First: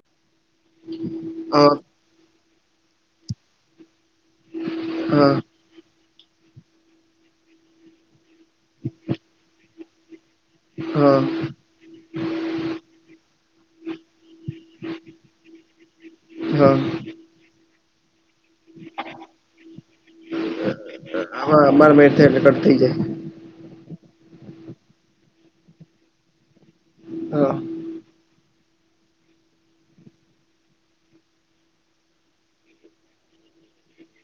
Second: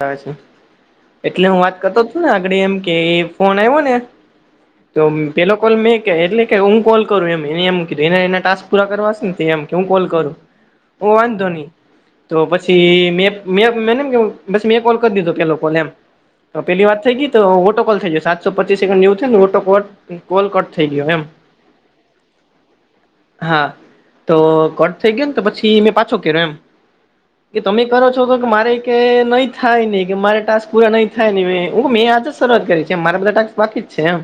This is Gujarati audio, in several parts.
હ એટલે હું હા વાત કરતો હતો ને આગળ એમ કે ફોન આવ્યો ને તો હા પેલો કોલ મેં ક એટલે કે હું કોલ કરું એમ એ એમ એના એના પાચ પૂરા કરવાશે ને એમ કે હું કોલ કરું હું હા વાંધો ની તો પછી મે મેં મેં એમ કે હુ બસ મેં એ કોલ કરી દીધો પેલો કોલ એમ તો હા પેલી વાત થઈ ગઈ તો ઓટો કોલ થઈ જાય સાત તો પચીસ સેકન્ડ જેવું થયુને ઑટો કોલ કોલ કટ થઈ ગયો એમ આમાં અમાર મેળ થાય એટલે કટ થઈ જાય હા તો કોટ થઈ ગયો ને તો પછી મેં પાછો કર્યૉ એમ હા કે તમે કરો છો તો કે મારે કે નહી થાયને કે મારા ટાસ્ક પૂરા નહી થાય ને મે હુ મેં આજ જ શરૂઆત કરી છે મારા બધા ટાસ્ક બાકી જ છે એમ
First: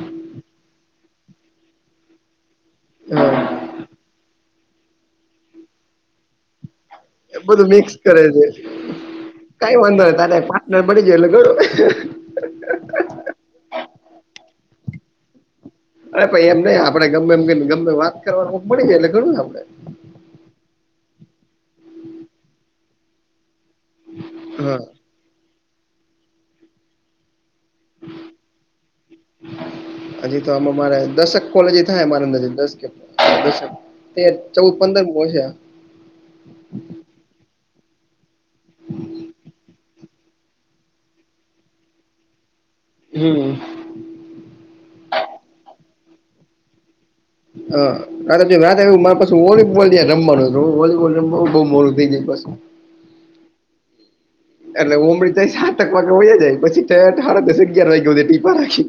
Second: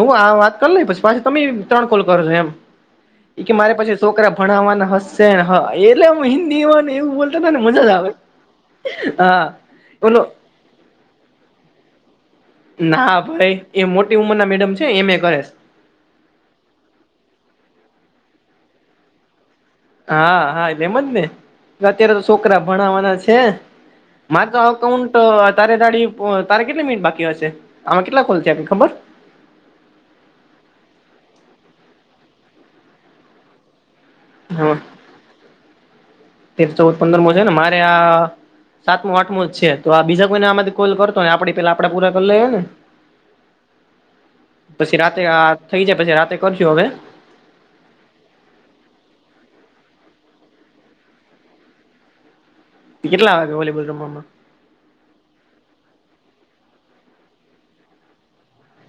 હું આ વાત કરી લઈ પછી પાછી તમે ત્રણ કોલ કરજો એમ હા. હા મારે પછી છોકરા ભણાવવાના હશે હા એટલે હિન્દી માં ને એવું બોલ બધું મિક્સ કરે છે કઈ વાંધો નહી બોલો તારૅ પાર્ટનર બની જાય એટલે ઘણું ના ભાઈ એ મોટી ઉંમર ના મેડમ છે એમ એ કરે છે અરે ભાઈ એમ નહી આપડે ગમે એમને ગમે વાત કરવાનું કોક મળી જાય એટલે ધણું છે આપડે. હા હા એટલે એમ જ ને અત્યારે તો છોકરા ભણાવવાના છે. મારે તો હા અકાઉન્ટ તારે દાડી તારે કેટલી મિનિટ બાકી હશે આમાં કેટલા કોલ થયા છેખબર. હજી તો આમાં મારે દશક કોલ જ થાય મારા અંદર દસ દક. તેર ચૌદ હા પંદર કોલ છે. તેર ચૌદ પંદર મો છે ને મારે આ. સાતમું આઠમું જ છે તો આ બીજા કોઈને આમાંથી કોલ કરતો આપડી પેલા આપડે પૂરા કરી લઈએ ને. હમ. પછી રાતે આ થઈ જાય પછી રાતે કરશું હવે. હા. અરે વાત એવી મારે પાછું વોલીબોલ રમવાનું વોલીબોલ રમવા બહુ મોડું થઈ જાય પાછું કેટલા આવે છે વોલીબોલ રમવામાં. એટલે ઉમડી થઇ સાતક વાગે હોય જાય પછી ઠેઠ સાડા દશ અગિયાર વાગ્યે સુધી ટીપા રાખી.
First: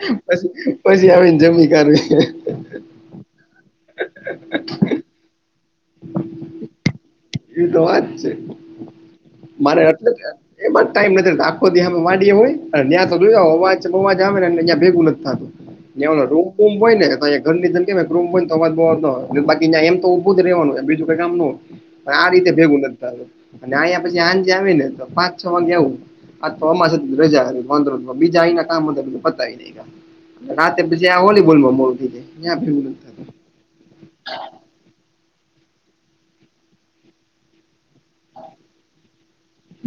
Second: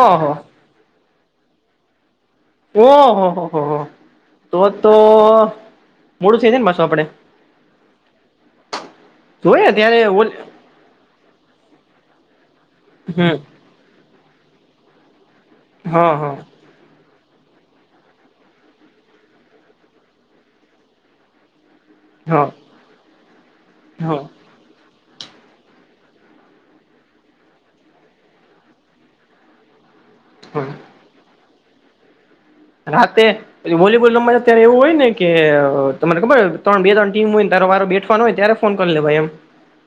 ઓહો પછી પછી આવીને જમી કરીએ ઓહ હો હો હો તો તો મોડું થઈ જાયનેં પાછું આપડે. ઈ તો વાત છે. જોય મારે ત્યારે એટલે ઓલ એમાં જ ટાઈમ નથી આખો દી આમ વાડીએ હોય અને ન્યા તો હમ જોઈ આવો આવજ બઉ આવાજ આવે ને ભેગું નથી થતું ન્યાં હા ઓલા હા રૂમ કુંભય ને તો અં ઘરની જે કે કુંભ હો તો અવાજ બવજ ના આવે હતો બાકી એમ તો ઉભું જ રહેવાનું બીજું કઈ કામ ન હોય. પણ આ હા રીતે ભેગું નથી થતું અને અયા હા પછી આજે આવી ને તો પાંચ છ વાગે આવું. આ ચોમાસ રજા હતી બીજા આઇના કામ બધા પતાવી. દીધા હા રાતે પછી આ વોલીબોલ માં મોડું થઈ જાય ન્યા ભેગું નથી થતું. રાતે. વોલીબોલ રમવામાં અત્યારે એવું હોય ને કે તમને ખબર ત્રણ બે ત્રણ ટીમ હોયને તારો વારો બે. ફોન હોય ત્યારે ફોન કરી લેવાય એમ.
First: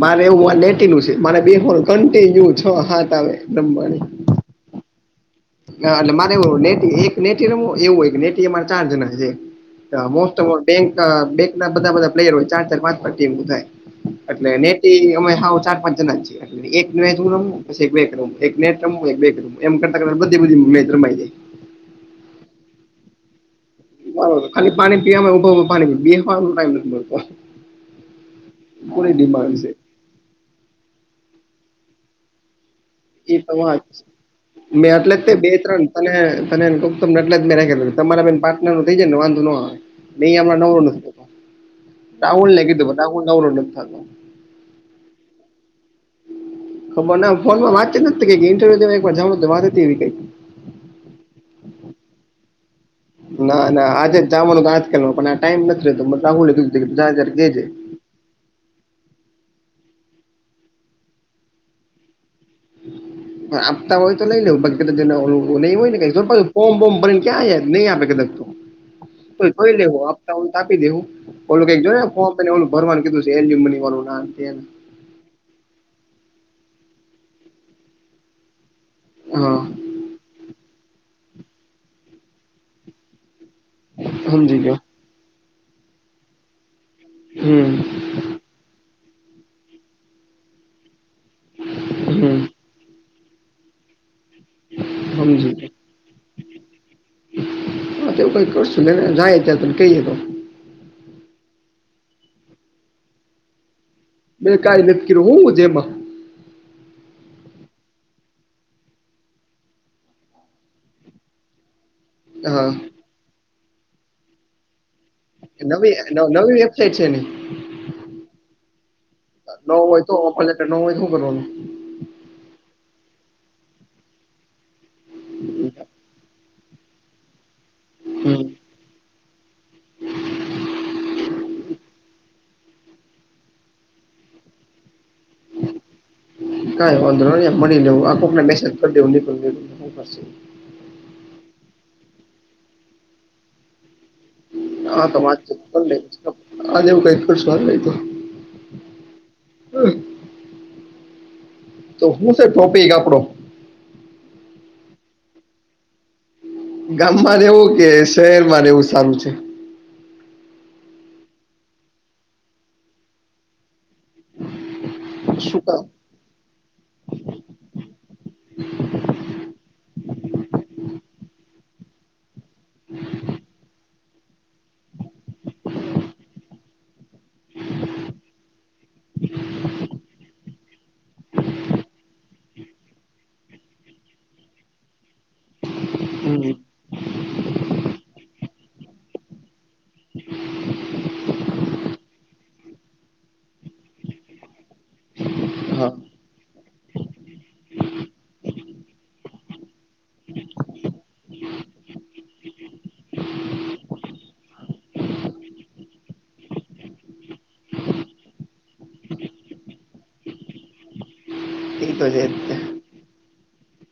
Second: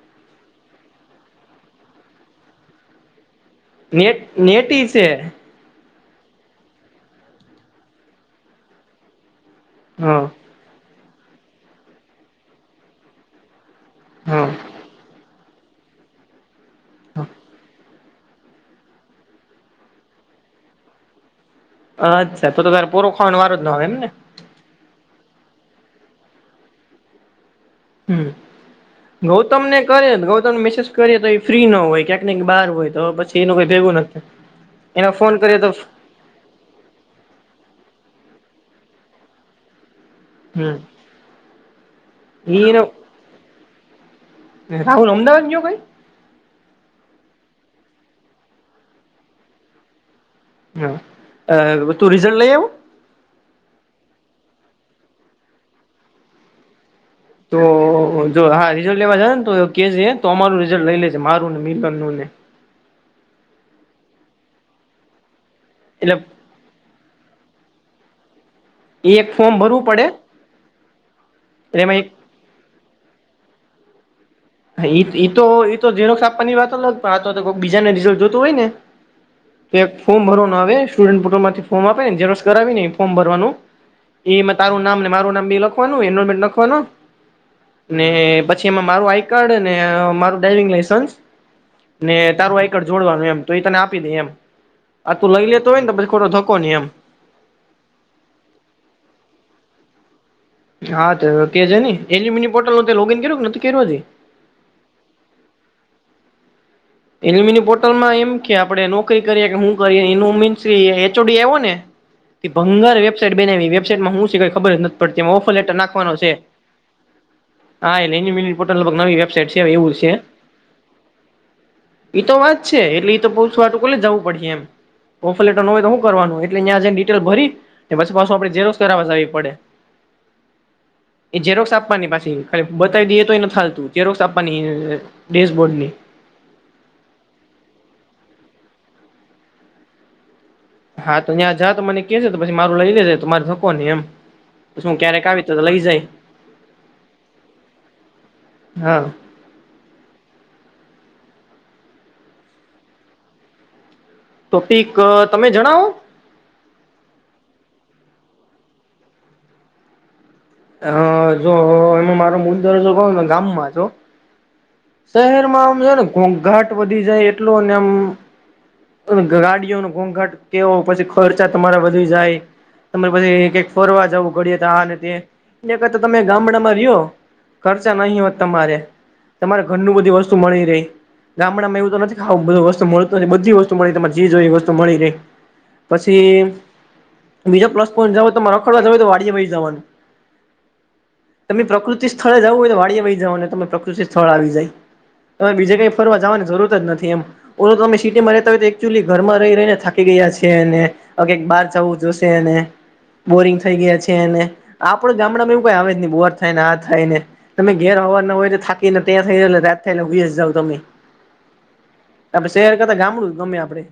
મારે એવું લેટીનું છે મારે બેહવાનું કન્ટિન્યુ છ હાત આવે. નેટ નેટી છે. હ એટલે મારે ને એક નેટી રમ એવું નેટી અમારે ચાર જણા છે. હા બેંક ના બેંક ના બધા બધા પ્લેયર હોય ચાર ચાર પાંચ ટીમ થાય. હા એટલે ને અમે હ ચાર પાંચ જણા છીએ એટલે એક મેચ હું રમુ એક નેટ રમુ એક મેચ રમુ એમ કરતાં કરતાં બધી મેચ રમાઇ જાય. અચ્છા તો તારે પ પોરો ખાવાનું વારો જ ન આવે એમ ને? ખલી પાણી પીવામાય ઊભા ઊભા પાણી પી નોય ટાઇમ નથી મળતો. હમ પૂરી ડિમાન્ડ ગૌતમ છે ને કરીએ ગૌતમ મેસેજ કરીએ તો ફ્રી ન હોય ક્યાંક ક બહાર હોય. તો એ પછી એનું કોઈ વાત ભેગું નથી એના ફોન કરીએ તો અને તને ને ગૌતમ ને એટલે જ મે રાખે તમારા બે ના પાર્ટનર નું થઈ જાય ને વાંધો ન આવે. ને એ હમણાં હમ નવરો નથી રાહુલ ને એનો કીધું રાહુલ નવરો નથી થતો. રાહુલ અમદાવાદ ગયો ભઇ? ખબર ના ફોનમાં વાત નથી થઈ ઇન્ટરવ્યુ દેવા એક વાર જવાનું હતું વાત હતી એવી કંઇક. હા તું રિઝલ્ટ લઈ આવું? ના ના આજે જવાનું આજ કાલ નું પણ આ ટાઈમ નથી રહેતો રાહુલ ને કીધુ તો જો હા રિઝલ્ટ લેવા જ ને તો કે છે તો અમારું રિઝલ્ટ લઈ લેજ મારું ને મિલન નુંને આપતા હોય તો નઈ લેવ બાકી તો નહી હોય ને એટલે કઈ. ફોમ બોમ ભરીને ક્યાં નહીં આપે કદાચ તો. એ એક તો ફોર્મ જોઈ ભરવું પડે લેવું આપતા એટલે હો તો આપી દેવું ઓલું કઈક એમાં જોયું ફોમ એટલે ઓલું ભરવાનું કીધું છે એલમની વાળું આને તે. તો એ તો જેરોક્ષ આપવાની વાત અલગ પણ આ તો બીજાને રિઝલ્ટ જોતું હોય ને હા તો એક ફોરમ ભરવાનું આવે સ્ટુડન્ટ પ્રોટલ માંથી ફોર્મ આપે ને ઝેરોક્ષ કરાવી ને ફોર્મ ભરવાનું. એ સમજી ગયો તારું નામ મારું નામ લખવાનું એલમેન્ટ લખવાનું હમ પછી પછી એમાં મારું આઈ કાર્ડ અને મારું ડ્રાઈવિંગ લાઈસન્સ ને હમ તારું આઈ કાર્ડ જોડવાનું એમ. તો એ તને આપી દે એમ આ તું લઈ સમજી લેતો ગયો હોય ને પછી ખોટો ધકો નહી એમ. હા એવું કઈ કરશું નેને જાય ત્યાં ત કઈએ તો. હા તો કે જે ને એ મિની પોર્ટલ ન લોગીન કર કે નથી કર્યું હજી? મે કઈ નથી કર્યું હું છે એમાં? એલમીની પોર્ટલમાં એમ કે આપડે નોકરી કરીએ કે હું કરીએ એનો મીન્સ એચઓડી આવો ને હા ભંગાર વેબસાઈટ બનાવી વેબસાઈટ માં હું સે કાઈ ખબર જ નથી. પન તેમાં ઓફર લેટર નવી નાખવાનો છે. નવી વેબસાઇટ છે ને હા એટલે મિની પોર્ટલ લગભગ નવી વેબસાઇટ છે એવું છે કંઇક. નો હોય તો સુ કરવાનું? એ તો વાત છે એટલે તો પોસવા હાતું કોલેજ જવું પડે એમ ઓફર લેટર ન હોય તો હું કરવાનું? એટલે નયા જઈ ડિટેલ ભરી પછી પાછું હમ આપણે ઝેરોસ કરાવવા જવી પડે. [inaudible] એ જેરોક્સ આપવાની પાછી ખાલી બતાવી દઈએ તો નથી હાલતું જેરોક્સ આપવાની ડેશબોર્ડ ની. કઈ વાંધો ન મળી લેવું આ કોકને મેસેજ કરી દેવું નીકળ. હા તો ત્યાં જા તો મને કે છે તો પછી મારું લઈ લેજે તો મારે ધક્કો નઈ એમ. પછી હું હા તો ક્યારેક વાત આવી છે લઈ જાય આજ એવું કઈક કર્સુ હલને તો. હા. તો હું છે ટોપિક આપડો. ટોપિક આ તમે જણાવો. ગામમાં રહેવું કે શહેર માં રહેવું સારું છે? હ જો એમાં મારો મુલદરો ક ગામમાં જ હો. શું શહેરમાં આમ કામ છે ને ઘોઘાટ વધી જાય એટલું ને આમ ગાડીઓ ન ઘોંઘાટ કેવો પછી ખર્ચા તમારા વધી જાય. તમારે પછીક ફરવા જવું ઘડીએ આને તે એના કરતા તમે ગામડા માં રયો. ખર્ચા નહી હોત તમારે તમારે ઘર નું બધી વસ્તુ મળી રહી ગામડામાં એવું તો નથી ખ આવું બધું વસ્તુ મળતું જ હોય બધી વસ્તુ મળી તમારે જી જોઈ એ વસ્તુ મળી રહે. પછી હમ બીજા પ્લસ પોઈન્ટ જાવ તો મારા ખોડો જવ તો વાડીયે ભાઈ જવાનું. [inaudible] તમે પ્રકૃતિ સ્થળે જવુ હોય તો વાડીયે ભાઈ જવાનું તમે પ્રકૃતિ સ્થળ આવી જાય. તમે બીજે કઈ હા ફરવા જવાની જરૂરત જ નથી એમ ઓ તમે સિટીમાં રહેતા હોય તોલી ઘરમાં રહી રહીને થા કી ગયા છે એ ને આ કઈક બહાર જવું જોશે એ ને બોરિંગ થઈ ગયા છે એને પણ ગામડામાં એવું કઈ આવે જ ને બોહર થાય ને આ થાય ને તમે ઘેર હવાર ના હોય તો થાકી ને ત્યાં થઈલે રાત થાયને હુઈ જાવો તમે. એ તો છે જ આપડે તે શહેર કરતા ગામડું જ ગમે આપડે.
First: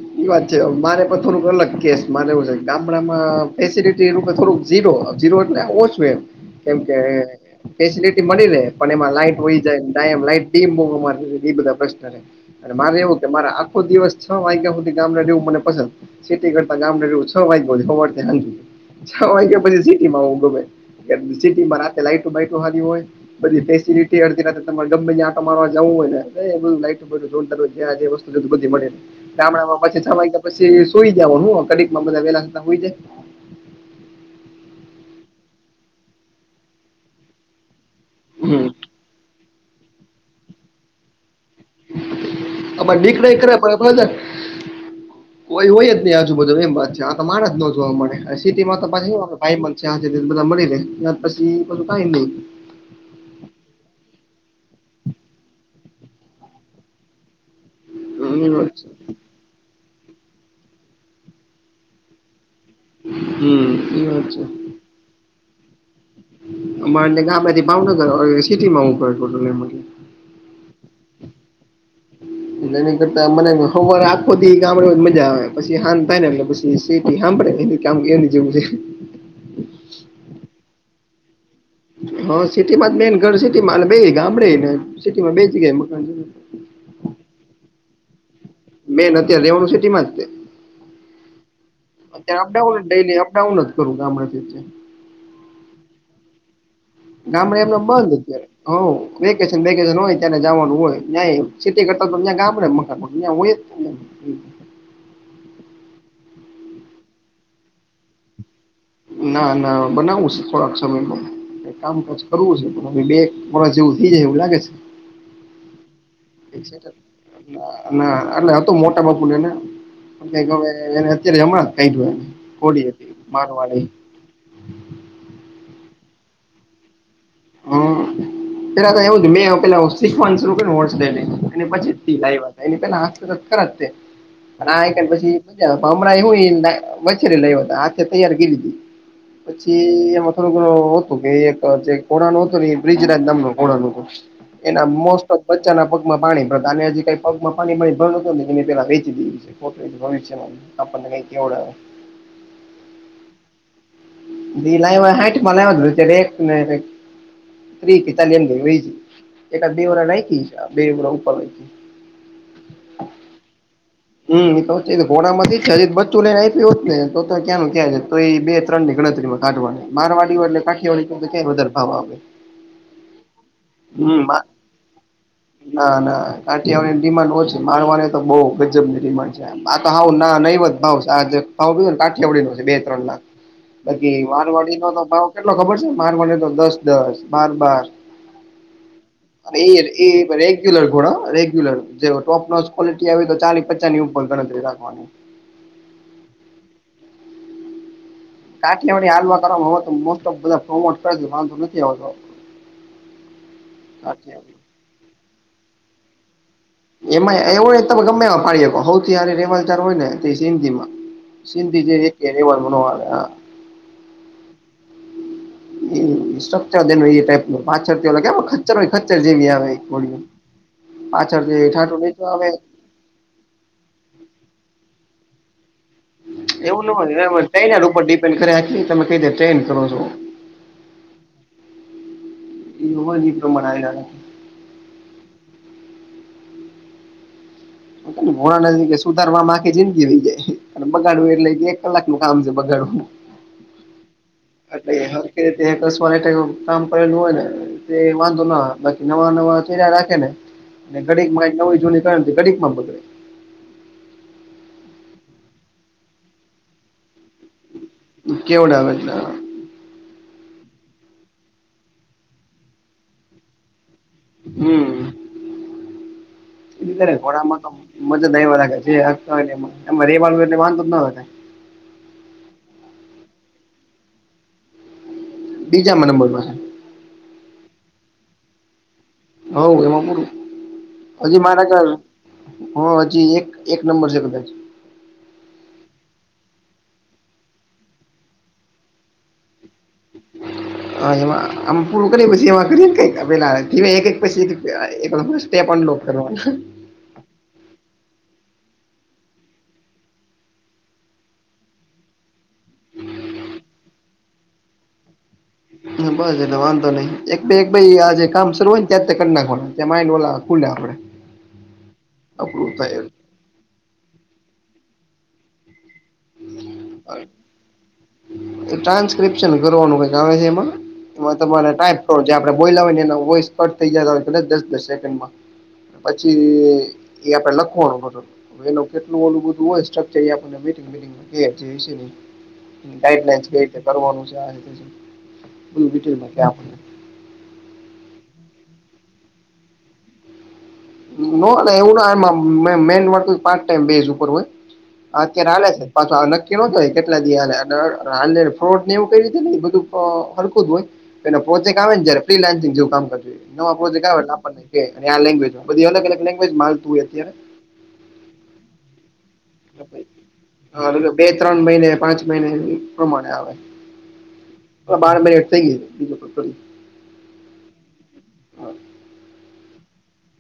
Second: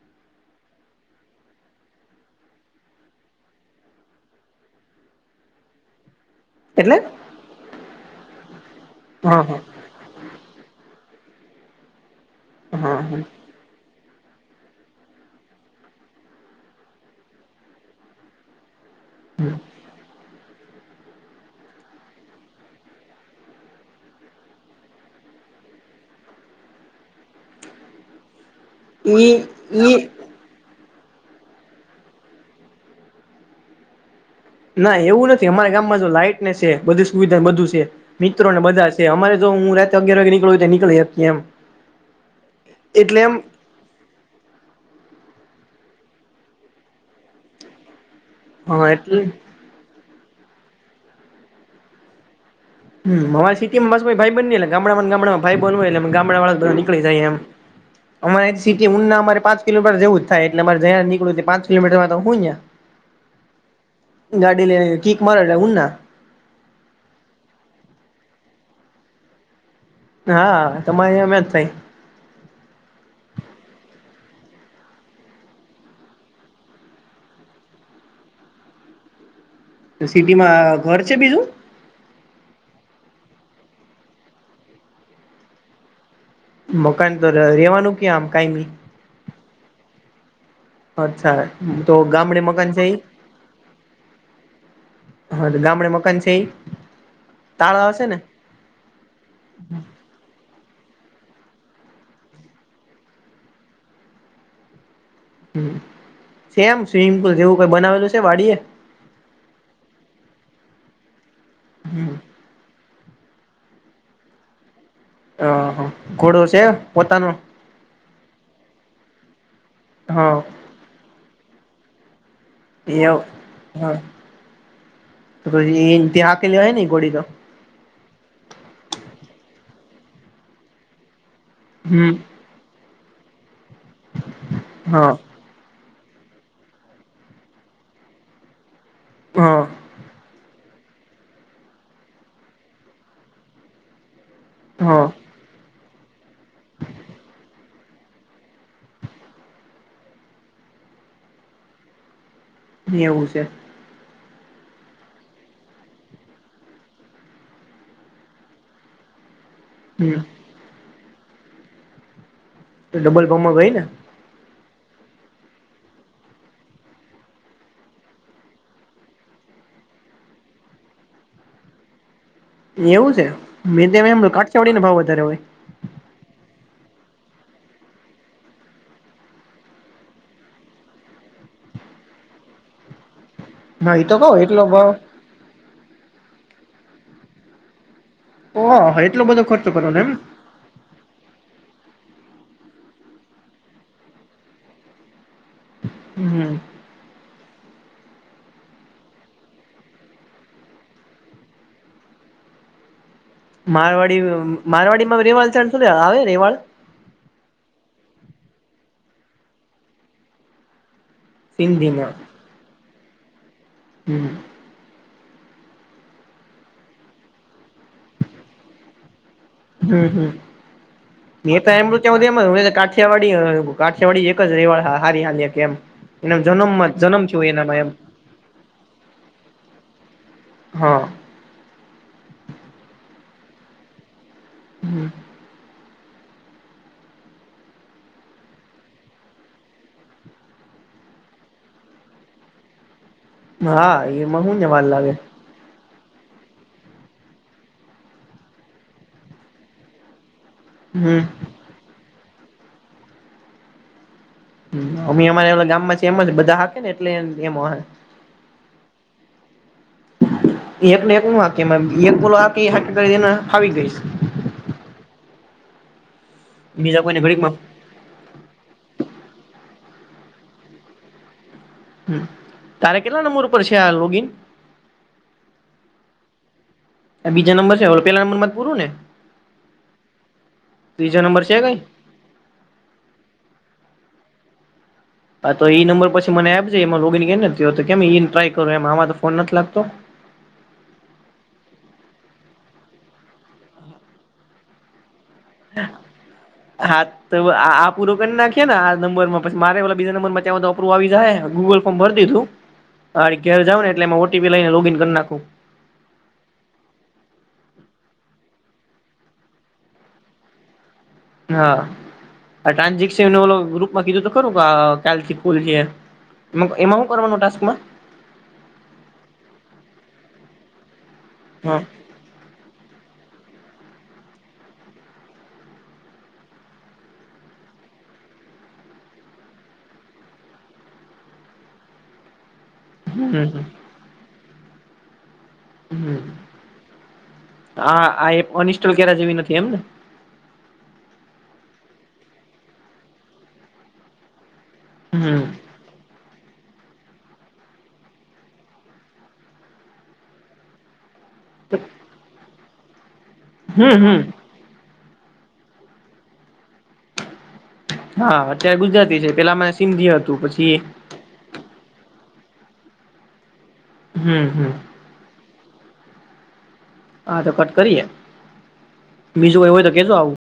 હાચી વાત છે આ મારે પણ થોડુંક અલગ કેસ માને એવું છે ગામડામાં ફેસલટી થોડુંક ઝીરો ઝીરો એટલે ઓછું એમ. કેમ કે એટલે ફેસિલટી મળી લે પણ એમાં લાઈટ હા હોય હા જાય કાયમ લાઈટ એ બધો મારે એ બધા પ્રશ્ન હે અને હા મારે એવું હા કે મારે આખો દિવસ છ વાગ્યા હુધ તે ગામડા રેવું મને પસંદ સે તે કરતા ગામરડુ છ [unintelligible] હવાર ને હાંજે. છ વાગ્યા પછી સીટીમાં હું તો મે કે સિટીમાં રાતે લાઈટ બાઈટો હારી હોય. બધી ફેસિલટી અરડે ન તમે ગમે ત્યાં આંટા મારવા જવું હોય ને એટલે બધું [unintelligible] ત્યાં જે વસ્ત તો તો બધી મળે. એ એ નવ વાગ્યા પછી સુઈ જવો હું આમ કડીકમાં બધા વેલા થતા હુંઈ જાય. ના એવું નથી અમારા ગામમાં લાઈટ ને છે બધી સુવિધા બધું છે મિત્રોને હમ. બધા છે અમારે જો હું રાત્રે અગયાર વાગે નીકળું હોય તો એ નીકળે એ કેમ. અમારે નીકળે [unintelligible] પણ બધા કોઈ હોય જ નહી આજુબજુ એમ વાત છે આ તો મારા જ ન જોવા મળે [unintelligible] સિટીમાં તો હા પછી એટલે [unintelligible] ભાઈ મળશે હાંજે બધા મળી લે પછી એ બધું કઈ નહી. હમ્મ અમારી સિટીમાં બસ ભાઈ બની ગામડામાં ને ગામડામાં ભાઈ બન હોય એટલે ગામડા વાળા નીકળી જાય એમ. [unintelligible] અમારે એ અહીંયા વાત છે સીટી હું ના મળે પાંચ કિલો પર જવું જ થાય એટલે મારે જ્યાં નીકળું તે પાંચ કિલોમીટરમાં તો હુઈ યા. હમ. એ વાત છે ગાડી લઈને કિક મારે તો [unintelligible] અમાને ગામમાંથી ભાવનગર હવે સિટીમાં હું [unintelligible] હા તમારે અહીંય [unintelligible] થાય. એટલે એની કરતા મને હવારે આખો દી ગામડે જ મજા આવે પછી હાંજ થાય ને એટલે પછી તે સીટી સાંભળે એ કામ કે જેવું છે. તે સિટીમાં ઘર છે બીજું. હા સિટીમાં જ મેન ઘર છે તે માલ બે ગામડેને સિટીમાં બે જગ્યા મકાન છે ને. મકાન તો રેવાનું કે આમ કઈ ની. મેન અત્યારે રેવાનું સિટીમાં તે. અચ્છા તો ગામડે અત્યારે મકાન અપડાઉન છે ઈ. ડેલી અપડાઉન જ કરું ગામડેથી જ હા તો ગામડે મકાન છે ઈ ગામડે તાળ એમને આવશે બંધ ને અત્યારે હ વેકેશન વેકેશન હોય. ત્યારે જવાનું હોય ત્યારે સિટી કરતા તો અહીંયા ગામડે મકાનો હોય અહીંયા હોય જ હમ્મ જેમ સ્વિમિંગ પુલ જેવું કઈ બનાવેલું છે વાડી એે. ના ના બનાવું છું થોડાક સમયમાં કામ પછી કરવું છે તો બે વરસ જેવું થઇ જાય એવું લાગે છે. અ હા. ના એટલે તો મોટા બાપુ લેને હા કંઈક હવે ને એને અત્યારે હમણાં કઈ [unintelligible] અહિયોવ હા તો તો પછી ત્યાં આ કે લવાય ને ઈ ગોળી તો. હા પેલા તો એવું જ મેં પેલા શીખવાનું શરૂ કરું [unintelligible] એ ના પછી હમ ટેલાય આવા. એની પેલા હાથ તો તો ખર તે આના આઈ તેન હા પછી મજા હમણાં એવુ હું મછરી લાયવો તો હાથે તૈયાર કરી હતી હા પછી થોડું ઘણુ હતું કે એક ઘોડા નું હતું એ બ્રિજરાજ નામ ના ઘોડાનું હતું. એના હા મોસ્ટ ઓફ બચ્ચાના પગમાં પાણી ભણતા અને હજુ કઈ પગમાં પાણી મળ ભણુંને એ પેલા વેચી દીધી છે. પોતે જ ભવિષ્યવાની આપણ ને કઈ કેવડાવે. એવું છે. દી લાઇવા હાઈટ માને ત્યારે એક [unintelligible] ત્રી કે ચાલી એમ વહિ ગઈ એકાદ બે વરસ હમ રાયખી બે વરસ ઉપર વહી ગય. તો ડબલ ભાવ માં ગઈ ને હમમ તો જે ઘોડા માંથી જ હજી બચ્ચુ ને રાયખી હોત ને તો ક્યાનું ક્યા તો એ બે ત્રણ ની ગણતરી હોત કાઢવાની મારવાડી હોય એટલે કાઠિયાવાડી ક્યાય વધારે ભાવ આવે. એવું છે મેં તો હમ એમ કાઠિયાવાડી નો ભાવ વધારે હોય. ના ના કાઠિયાવાડી ની ડિમાન્ડ ઓછી મારવાડી ની તો બો ગજબ ની ડિમાન્ડ છે. આ તો હાવ ના નહીવત ભાવ છે. આ ભાવ કીધું ને કાઠીયાવાડી નો ભાવ છે બે ત્રણ લાખ. હા એ બાકી તો કઉ એટલો મારવાડી નો ભાવ કેટલો ખબર છે મારવાડીનો દસ, દસ, બાર, બાર ઓહો એટલો બધો ખર્ચો એ કરવાનો એમ. એ રેગ્યુલર ઘોડો હા રેગ્યુલર જે ટોપ મોસ્ટ ઘોડો આવે તેની ચાલી પચાની ઉપર ગણતરી રાખવાની. હમમ. કાઠીયાવાડી હાલમાં કરવામાં હો તો મોસ્ટ તો બધા પ્રોમોટ કરે છે વાંધો નથી આવતો. મારવાડી કાઠિયાવાડી મારવાડીમાં રેવાડ છે. શું આવે રેવાડ? એમાં એવું હોય તમે ગમે પાડી હકો થી રેવાલચાર હોય ને તો એ સિંધી માં સિંધી જેવી સિંધીમાં એકે રેવલ ન આવે હા. હમમ. ઈ સાપચા ઈ ટાઈપ ની પાછળ ઓલા ખચ્ચર હોય ખચ્ચર જેવી આવે. હમમ ઘોડીઓ. હમમ એ તો પાછળથી એમ ઠાઠું કા નીચું આવે વા [unintelligible] કાઠિયા કાઠિયાવાડી અ કાઠિયાવાડી એક જ રેવા હારી હાલી હકે એમ. એના એવું જન્મમાં ન જન્મ હો થયો એનામાં ટ્રેનર એમ ઉપર ડિપેન્ડ કરે આ તમે કઈ રીતે ટ્રેન કરો છો. હા. એ દીપ રી તો મનાય જા રહા. હમમ. ખાલી ભણા નથી સુધારવા માં આખી જિંદગી વહી જાય. અને બગાડવું એટલે એક કલાક નું કામ છે બગાડવું. હા એમાં શું ને વાર લાગે. કે કામ કરેલું હોય ને વાંધો ના આવે બાકી નવા નવા ચહારા રાખેને અને હમ ઘડીક માં નવી જોની કારણ થી ઘડીક માં બગડે. અમે અમારે ગામમાં છે એમ બધા હાકે ને એટલે એમ અહે. કેવો ગામે આવેટલે. એકને એક નો હાકે એમ એક ઓલો હાકે એને ફાવી ગઈશ છે. હમમ બીજા એટલે કોઈને ઘોડા ઘડીકમાં માં તો મજા ડઈ વાખે છે રેવાનું હોય એટલે વાંધો ન આવે હો. હમમ. તારે કેટલા નંબર ઉપર છે આ લોગીન. બીજા માં નંબર ઉપર આ બીજો નબર છે, પેલા નંબરમાં પૂરા ને. હવ એમાં પૂરું ત્રીજા હજી નંબર છે મારા ક કઈ હા, હજી એક એક નંબર છે કદાચ. હા, તો એઈ નંબર પછી મને આપજો. એમાં લોગિન નથી, કેમ? ટ્રાય કરો એમ આમાં તો ફોન નથી લાગતો. [inaudible] હા એમાં આ પૂરું કરયે પછી એમાં કરીએ કઈક પેલા ધી એક એક પછી એક તે પણ ડોક્ટર હોય. હાથ તો આ પૂરો કરી નાખીએ ને આ નંબરમાં પછી મારે પેલા બીજા નંબરમા અપ્રુવ આવી જાહે ગૂગલ ફોર્મ ભર દીધું. હ ઘેર જાવ ને એટલે એમાં ઓટીપી લઈને લોગીન કરી નાખું. હ બસ એટલે વાંધો નહીં. એકાઈ આજ કામ શરૂ હોય ને ત્યાં કરી નાખવાનું, ત માઇન્ડ ખુલ હ. હા, ટ્રાન્ઝેકશન ઓ ગ્રુપમાં કીધું તો ખરું કાલથી ખુલે છે. એમાં શું કરવાનું ટાસ્ક માં? ટ્રાન્સ્ક્રિપ્શન કરવાનું કંઈક આવે છે, એમાં એમાં તમને હા ટાઈપ જે આપણે બોઈલા હોય ને, વોઈસ કટ થઈ જાય દસ-દસ સેકન્ડમાં. પછી એ આપડે લખવાનું બધું. હ, કેટલું ઓલું બધુ હોય એને. હમ રી કરવાનું [unintelligible] બિટેલ આપને. હા, આ અનિસ્ટોલ કરી જેવી નથી એમ ને? ના, એવું ના. એમાં મેન પાચ ટાઈમ બેઝ ઉપર હોય, હમ અત્યારે ચાલે છે. પાછું નક્કી નતો હોય કેટલા ફ્રોડ, એવું કઈ રીતે ને? બધું હલકું જ હોય. તો એ પ્રોજેક્ટ આવે જાય, ફ્રીન્સિંગ જે કામ કર નવા હમ પ્રોજેક્ટ હમ આવે આપણે આવે જ. બધી અલગ-અલગ લેંગ્વેજ માતું હોય અત્યારે. હા, અત્યારે ગુજરાતી છે. પેલા મને સિંધી હતું, પછી બે-ત્રણ મહિને, પાંચ મહિને પ્રમાણે આવે. હમ, હમ. બાર મિનિટ તેર. હા, તો કટ કરીએ. બીજું કંઈ હોય તો કેજો આવું.